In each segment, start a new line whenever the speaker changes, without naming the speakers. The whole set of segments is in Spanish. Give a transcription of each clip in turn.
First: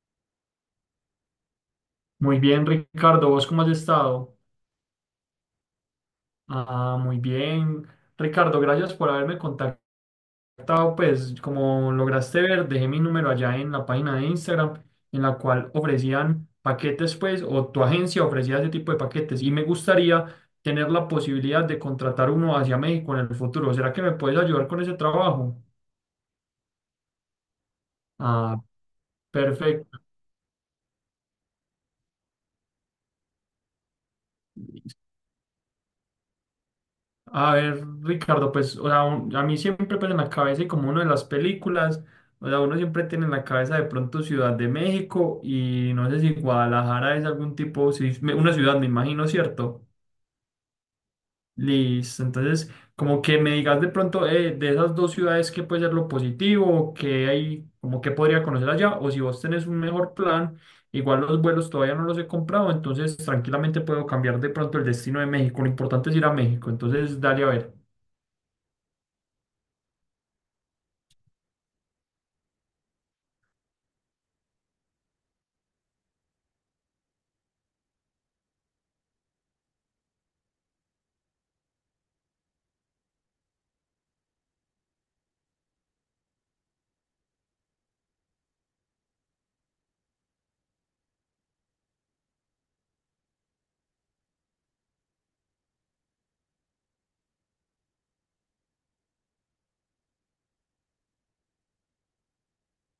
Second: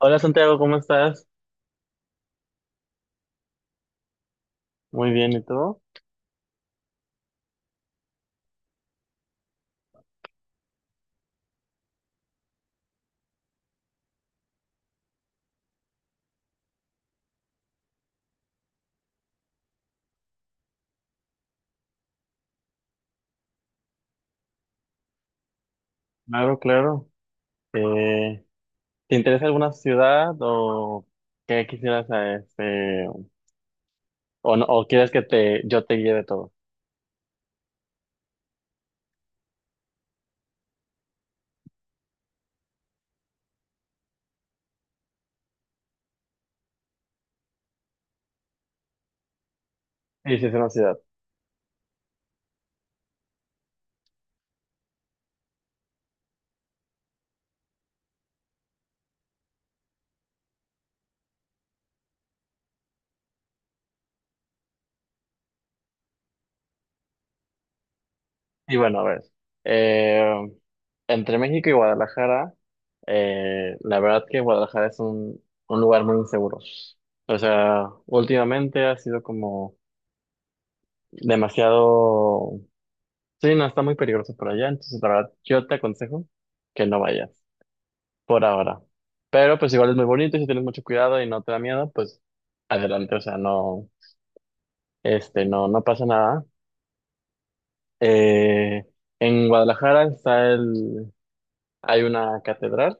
Hola Santiago, ¿cómo estás?
Muy bien, Ricardo, ¿vos cómo has estado?
Muy bien, ¿y tú?
Ah, muy bien. Ricardo, gracias por haberme contactado. Pues como lograste ver, dejé mi número allá en la página de Instagram, en la cual ofrecían paquetes, pues, o tu agencia ofrecía ese tipo de paquetes. Y me gustaría tener la posibilidad de contratar uno hacia México en el futuro. ¿Será que me puedes ayudar con ese trabajo?
Claro, claro. Eh,
Ah,
¿Te interesa alguna
perfecto.
ciudad o qué quisieras, o, o quieres que yo te guíe de todo?
A ver, Ricardo, pues, o sea, a mí siempre pues en la cabeza y como uno de las películas, o sea, uno siempre tiene en la cabeza de pronto Ciudad de México y no sé si Guadalajara es algún tipo, si es una ciudad, me imagino, ¿cierto?
Sí, sí, es una ciudad.
Listo, entonces, como que me digas de pronto de esas dos ciudades, ¿qué puede ser lo positivo? ¿Qué hay, como que podría conocer allá? O si vos tenés un mejor plan, igual los vuelos todavía no los he comprado, entonces tranquilamente puedo cambiar de pronto el destino de México, lo importante es ir a México, entonces dale a ver.
Y bueno, a ver, eh, entre México y Guadalajara, la verdad que Guadalajara es un lugar muy inseguro. O sea, últimamente ha sido como demasiado, sí, no, está muy peligroso por allá. Entonces la verdad, yo te aconsejo que no vayas por ahora. Pero pues igual es muy bonito, y si tienes mucho cuidado y no te da miedo, pues adelante. O sea, no, no, no pasa nada. Eh, en Guadalajara hay una catedral,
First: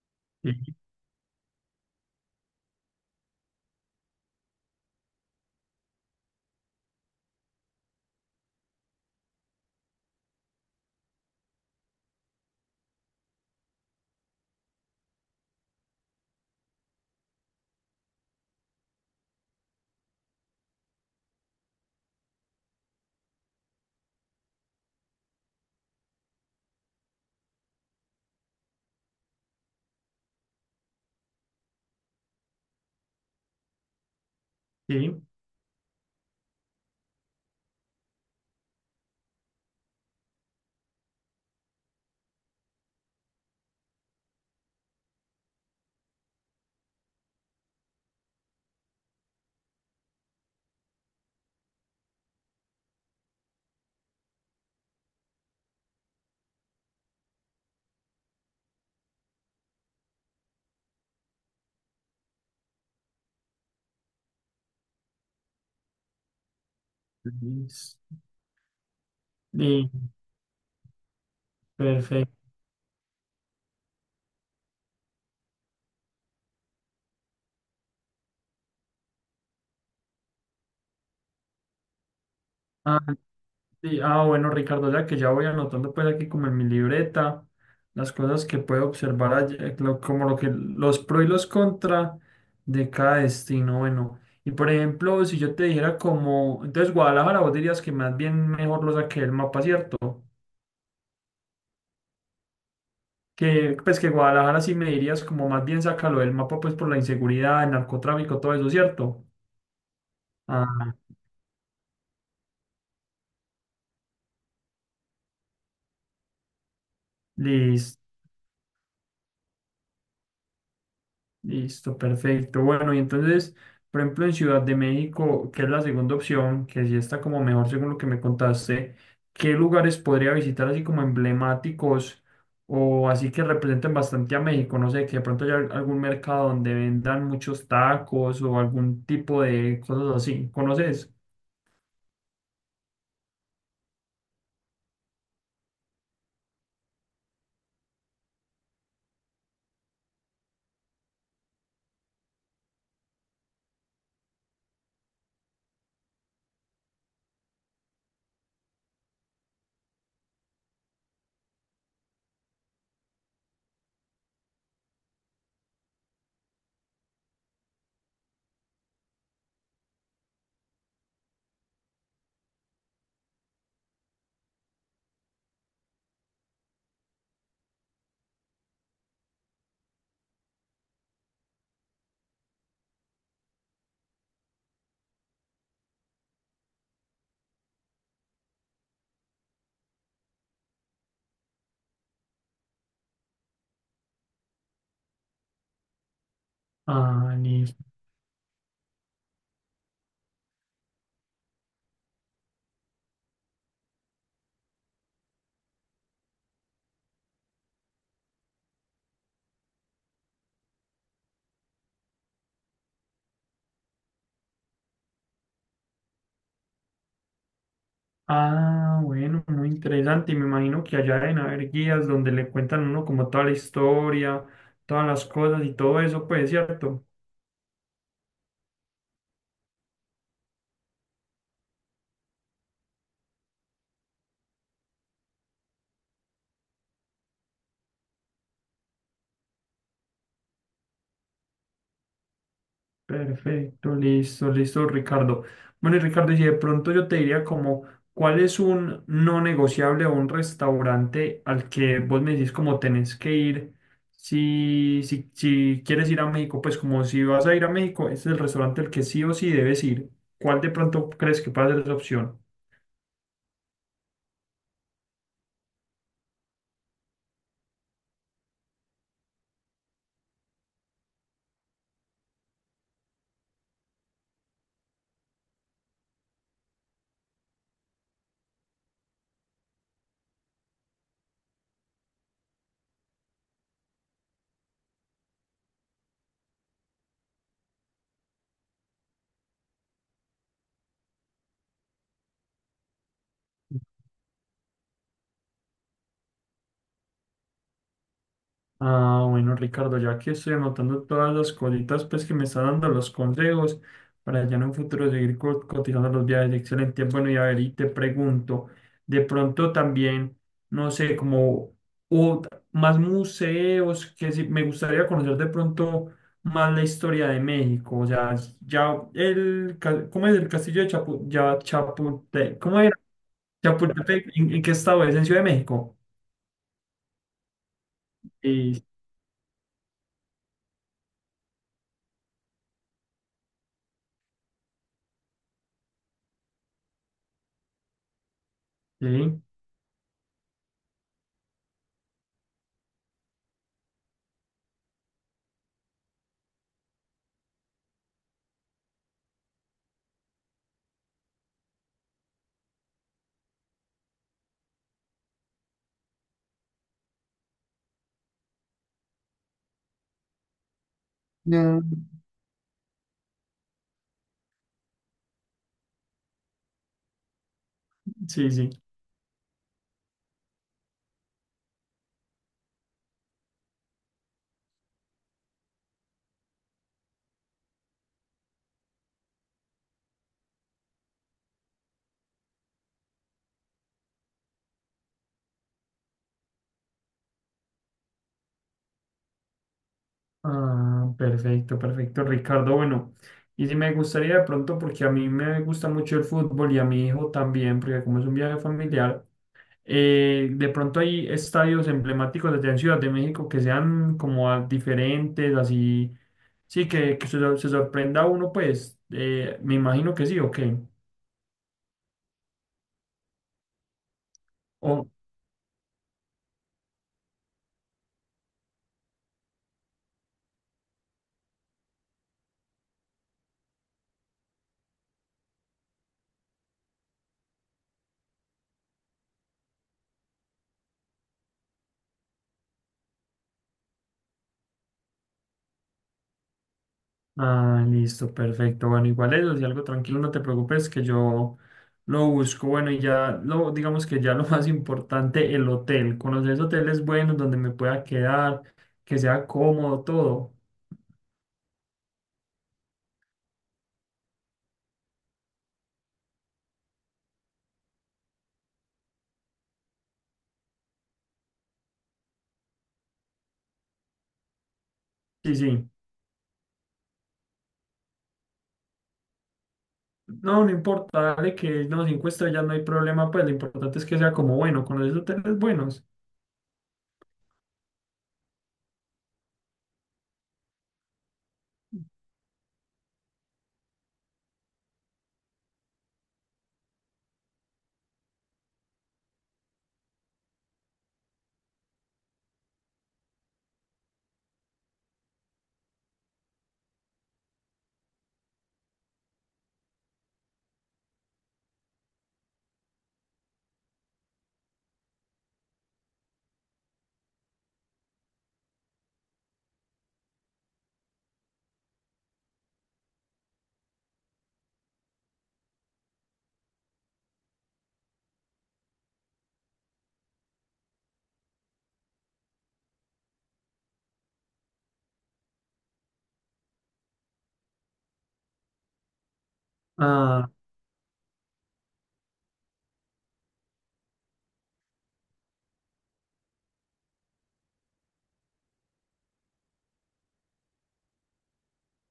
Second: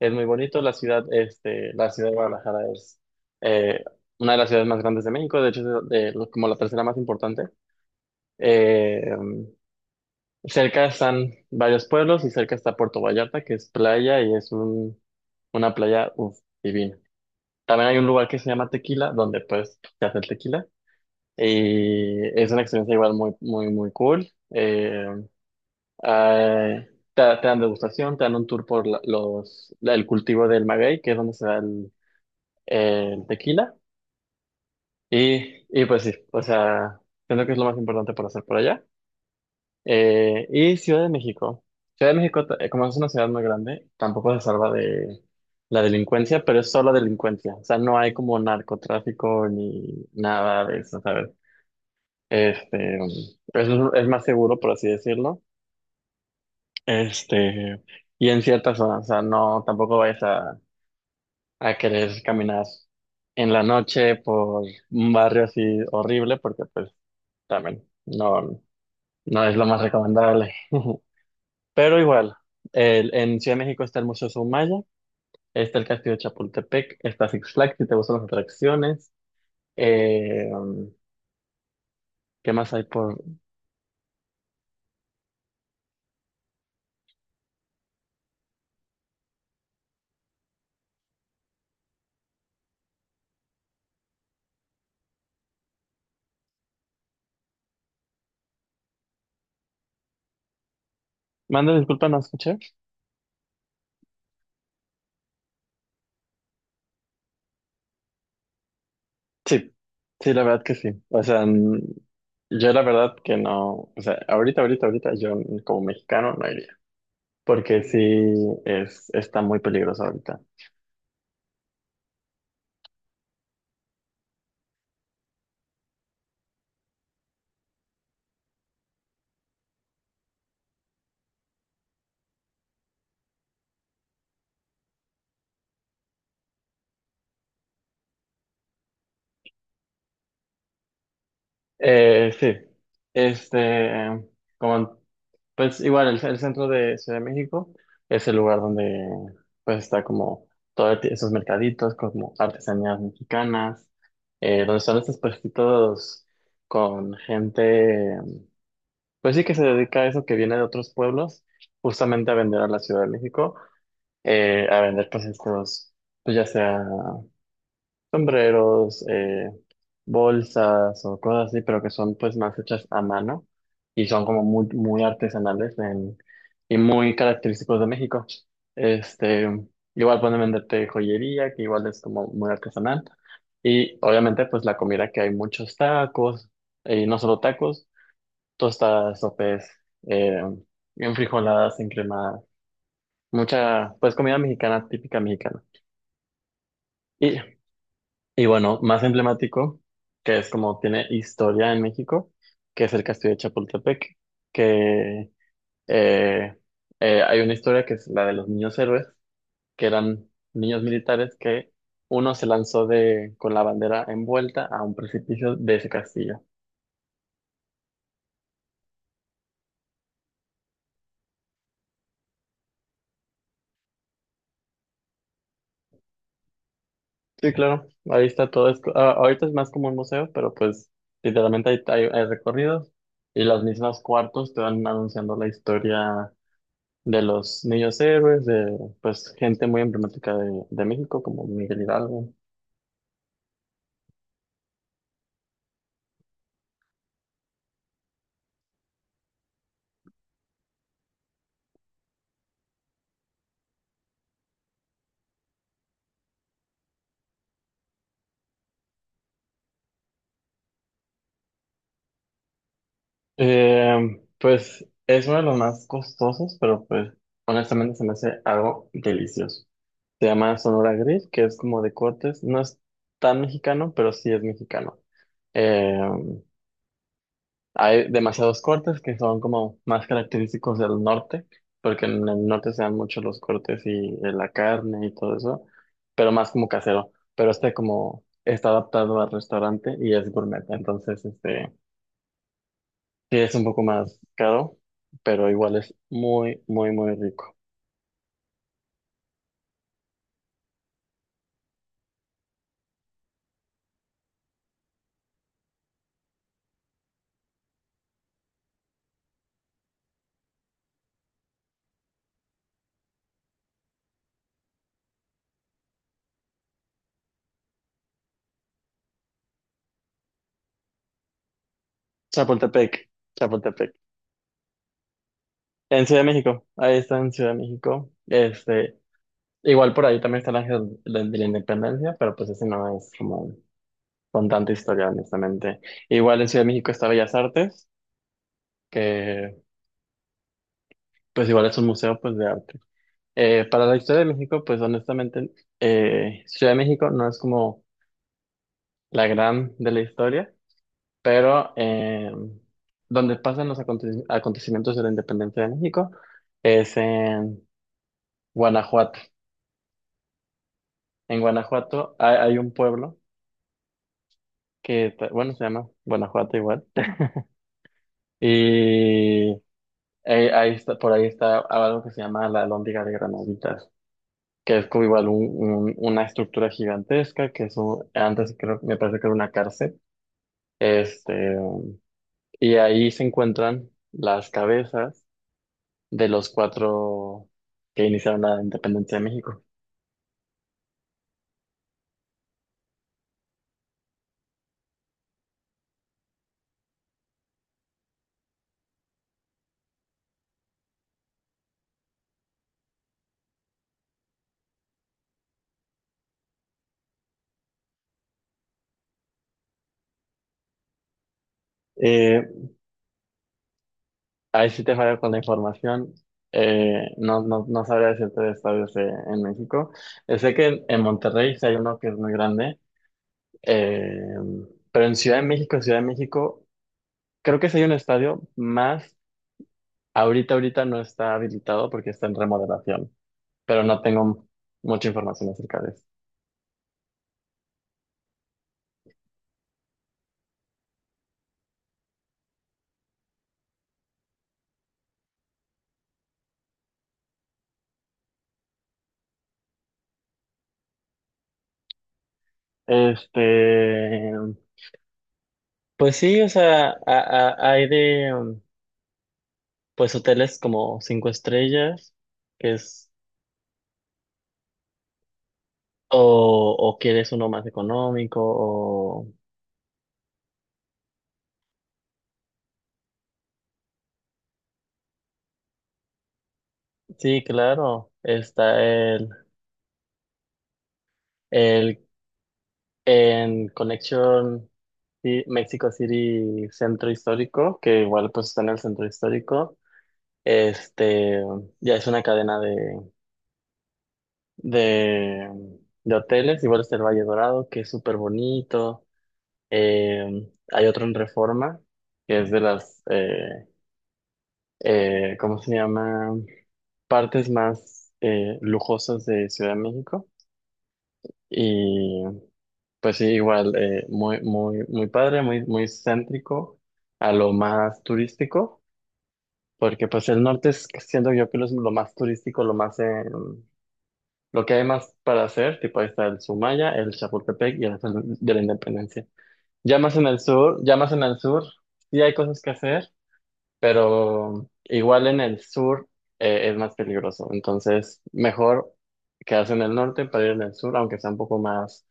es muy bonito. La
Sí.
ciudad, la ciudad de Guadalajara es eh, una de las ciudades más grandes de México. De hecho es como la tercera más importante. Eh, Cerca están varios pueblos y cerca está Puerto Vallarta, que es playa y es una playa, uf, divina. También hay un lugar que se llama Tequila, donde pues se hace el tequila. Y es una experiencia igual muy, muy, muy cool. Ah, te dan degustación, te dan un tour por el cultivo del maguey, que es donde se da el tequila.
Sí,
Y pues sí, o sea, siento que es lo más importante por hacer por allá. Y Ciudad de México. Ciudad de México, como es una ciudad muy grande, tampoco se salva de la delincuencia, pero es solo delincuencia. O sea, no hay como narcotráfico ni nada de eso, ¿sabes? Este, es, es más seguro, por así decirlo. Este, y en ciertas zonas, o sea, no, tampoco vayas a querer caminar en la noche por un barrio así horrible, porque pues también
Luis,
no, no es lo más
y
recomendable. Pero igual,
perfecto.
en Ciudad de México está el Museo Soumaya, está el Castillo de Chapultepec, está Six Flags, si te gustan las atracciones. Eh, um, ¿Qué más hay
Ah,
por...?
sí, ah, bueno, Ricardo, ya que ya voy anotando pues aquí como en mi libreta las cosas que puedo observar allí, como lo que los pro y los contra de cada destino. Bueno, y por ejemplo, si yo te dijera como, entonces Guadalajara, vos dirías que más bien mejor lo saqué del mapa, ¿cierto?
Manda disculpa, ¿no escuché?
Que pues que Guadalajara sí me dirías como más bien sácalo del mapa pues por la inseguridad, el narcotráfico, todo eso, ¿cierto?
Sí, sí, la verdad que sí.
Ah,
O sea, yo la verdad que no... O sea, ahorita, ahorita, ahorita, yo como mexicano no iría. Porque sí,
listo.
es, está muy peligroso ahorita.
Listo, perfecto. Bueno, y entonces, por ejemplo, en Ciudad de México, que es la segunda opción, que sí está como mejor según lo que me contaste, ¿qué lugares podría visitar así como emblemáticos o así que representen bastante a México? No sé, que de pronto haya algún mercado donde vendan muchos tacos o algún tipo de cosas así. ¿Conoces?
Sí, este... Como pues igual, el centro de Ciudad de México es el lugar donde pues está como todos esos mercaditos, como artesanías mexicanas, donde están estos puestitos con gente, pues sí que se dedica a eso, que viene de otros pueblos, justamente a vender a la Ciudad de México, a vender pues estos, pues ya sea sombreros, bolsas o cosas así, pero que son pues más hechas a mano y son como muy, muy artesanales y muy característicos de México. Este, Igual pueden venderte joyería, que igual es como muy artesanal. Y obviamente pues la comida, que hay muchos tacos, y no solo tacos, tostadas, sopes, eh, enfrijoladas, encremadas, mucha pues comida mexicana, típica mexicana.
Ah, listo.
Y bueno, más emblemático, que es como tiene historia en México, que es el Castillo de Chapultepec, que eh, hay una historia que es la de los niños héroes, que eran niños militares que uno se lanzó de, con la bandera envuelta a un precipicio de ese castillo.
Ah, bueno, muy interesante. Y me imagino que allá deben haber guías donde le cuentan a uno como toda la historia, todas las cosas y todo eso, pues, ¿cierto?
Sí, claro, ahí está todo esto. Ah, ahorita es más como un museo, pero pues literalmente hay, hay recorridos y los mismos cuartos te van anunciando la historia de los niños héroes, de pues gente muy emblemática de México, como Miguel Hidalgo.
Perfecto, listo, listo, Ricardo. Bueno, y Ricardo, y si de pronto yo te diría como, ¿cuál es un no negociable o un restaurante al que vos me decís como tenés que ir? Si, si, si quieres ir a México, pues como si vas a ir a México, este es el restaurante al que sí o sí debes ir. ¿Cuál de pronto crees que puede ser esa opción?
Pues es uno de los más costosos, pero pues honestamente se me hace algo delicioso. Se llama Sonora Grill, que es como de cortes. No es tan mexicano, pero sí es mexicano. Eh, Hay demasiados cortes que son como más característicos del norte, porque en el norte se dan mucho los cortes y la carne y todo eso, pero más como casero. Pero este, como está adaptado al restaurante y es gourmet, entonces este sí es un poco más caro, pero igual es muy, muy, muy rico.
Ah, bueno, Ricardo, ya que estoy anotando todas las cositas pues, que me están dando los consejos para ya en un futuro seguir cotizando los viajes. Excelente. Bueno, y a ver, y te pregunto, de pronto también, no sé, como o más museos, que sí, me gustaría conocer de pronto más la historia de México. O sea, ¿cómo es el castillo de Chapultepec? ¿Cómo era?
Chapultepec, Chapultepec.
Chapultepec, en qué estado es? ¿En Ciudad de México?
En Ciudad de México, ahí está en Ciudad de México.
Sí,
Igual por ahí también está el Ángel de la Independencia, pero pues ese no es como con tanta historia, honestamente. Igual en Ciudad de México está Bellas Artes,
sí.
que pues igual es un museo pues de arte. Para la historia de México, pues honestamente, Ciudad de México no es como la gran de la historia, pero donde pasan los acontecimientos de la independencia de México es en Guanajuato. En
No,
Guanajuato hay, hay un pueblo que, bueno, se llama Guanajuato igual.
sí, sí.
Y Ahí está, por ahí está algo que se llama la Alhóndiga de Granaditas, que es como igual una estructura gigantesca, que eso antes creo, me parece que era una cárcel. Este, y ahí se encuentran las cabezas de los cuatro que iniciaron la independencia de México.
Ah, perfecto, perfecto, Ricardo. Bueno, y si me gustaría de pronto, porque a mí me gusta mucho el fútbol y a mi hijo también, porque como es un viaje familiar, de pronto hay estadios emblemáticos allá en Ciudad de México que sean como diferentes, así, sí, que, se sorprenda uno, pues, me imagino que sí, ¿o qué?
Eh, Ahí sí te falla con la información. No, no, no sabría decirte de estadios en México. Sé que en Monterrey sí hay uno que es muy grande. eh, pero en Ciudad de México, Ciudad de México, creo que sí hay un estadio más. Ahorita, ahorita no está habilitado porque está en remodelación, pero no tengo mucha información acerca de eso.
Ah, listo, perfecto. Bueno, igual eso, si algo tranquilo, no te preocupes, que yo lo busco. Bueno, y ya lo, digamos que ya lo más importante, el hotel. Conocer hoteles buenos donde me pueda quedar, que sea cómodo, todo.
Este, pues sí, o sea, hay de, pues hoteles como cinco estrellas, que es,
Sí, sí.
o quieres uno más económico, o,
No, no importa, dale que no, cinco estrellas no hay problema, pues lo importante es que sea como bueno, conocer hoteles buenos.
sí, claro, está el, en Connection, sí, Mexico City Centro Histórico, que igual pues está en el centro histórico. Este, ya es una cadena de, de hoteles. Igual está el Valle Dorado, que es súper bonito. Hay otro en Reforma, que es de ¿cómo se llama? Partes más lujosas de Ciudad de México. Y pues sí, igual, muy, muy, muy padre, muy, muy céntrico a lo más turístico, porque pues el norte es, siento yo que lo es lo más turístico, lo más... lo que hay más para hacer, tipo ahí está el Sumaya, el Chapultepec y el Ángel de la Independencia. Ya más en el
Ah,
sur, ya más en el sur, sí hay cosas que hacer, pero igual en el sur es más peligroso. Entonces, mejor quedarse en el norte para ir en el sur, aunque sea un poco más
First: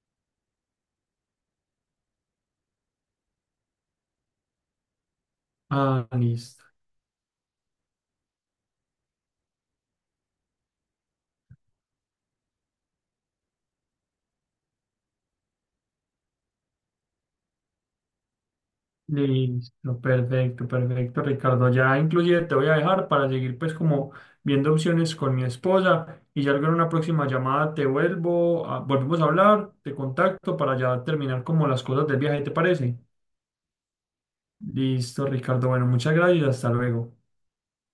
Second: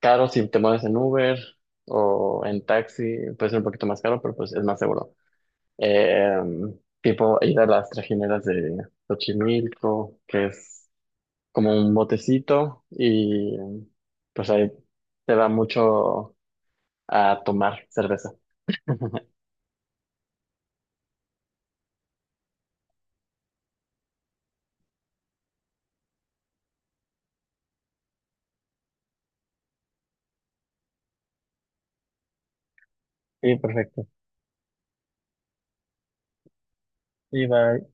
caro. Si te mueves en Uber o en taxi, puede ser un poquito más caro, pero pues es más seguro.
ah,
Eh,
listo.
Tipo ir a las trajineras de Xochimilco, que es como un botecito y pues ahí te va mucho a tomar cerveza.
Listo, perfecto, perfecto, Ricardo. Ya inclusive te voy a dejar para seguir pues como viendo opciones con mi esposa y ya luego en una próxima llamada te vuelvo, volvemos a hablar, te contacto para ya terminar como las cosas del viaje, ¿te parece?
Sí, perfecto.
Listo, Ricardo. Bueno, muchas gracias, y hasta luego.
Y bye.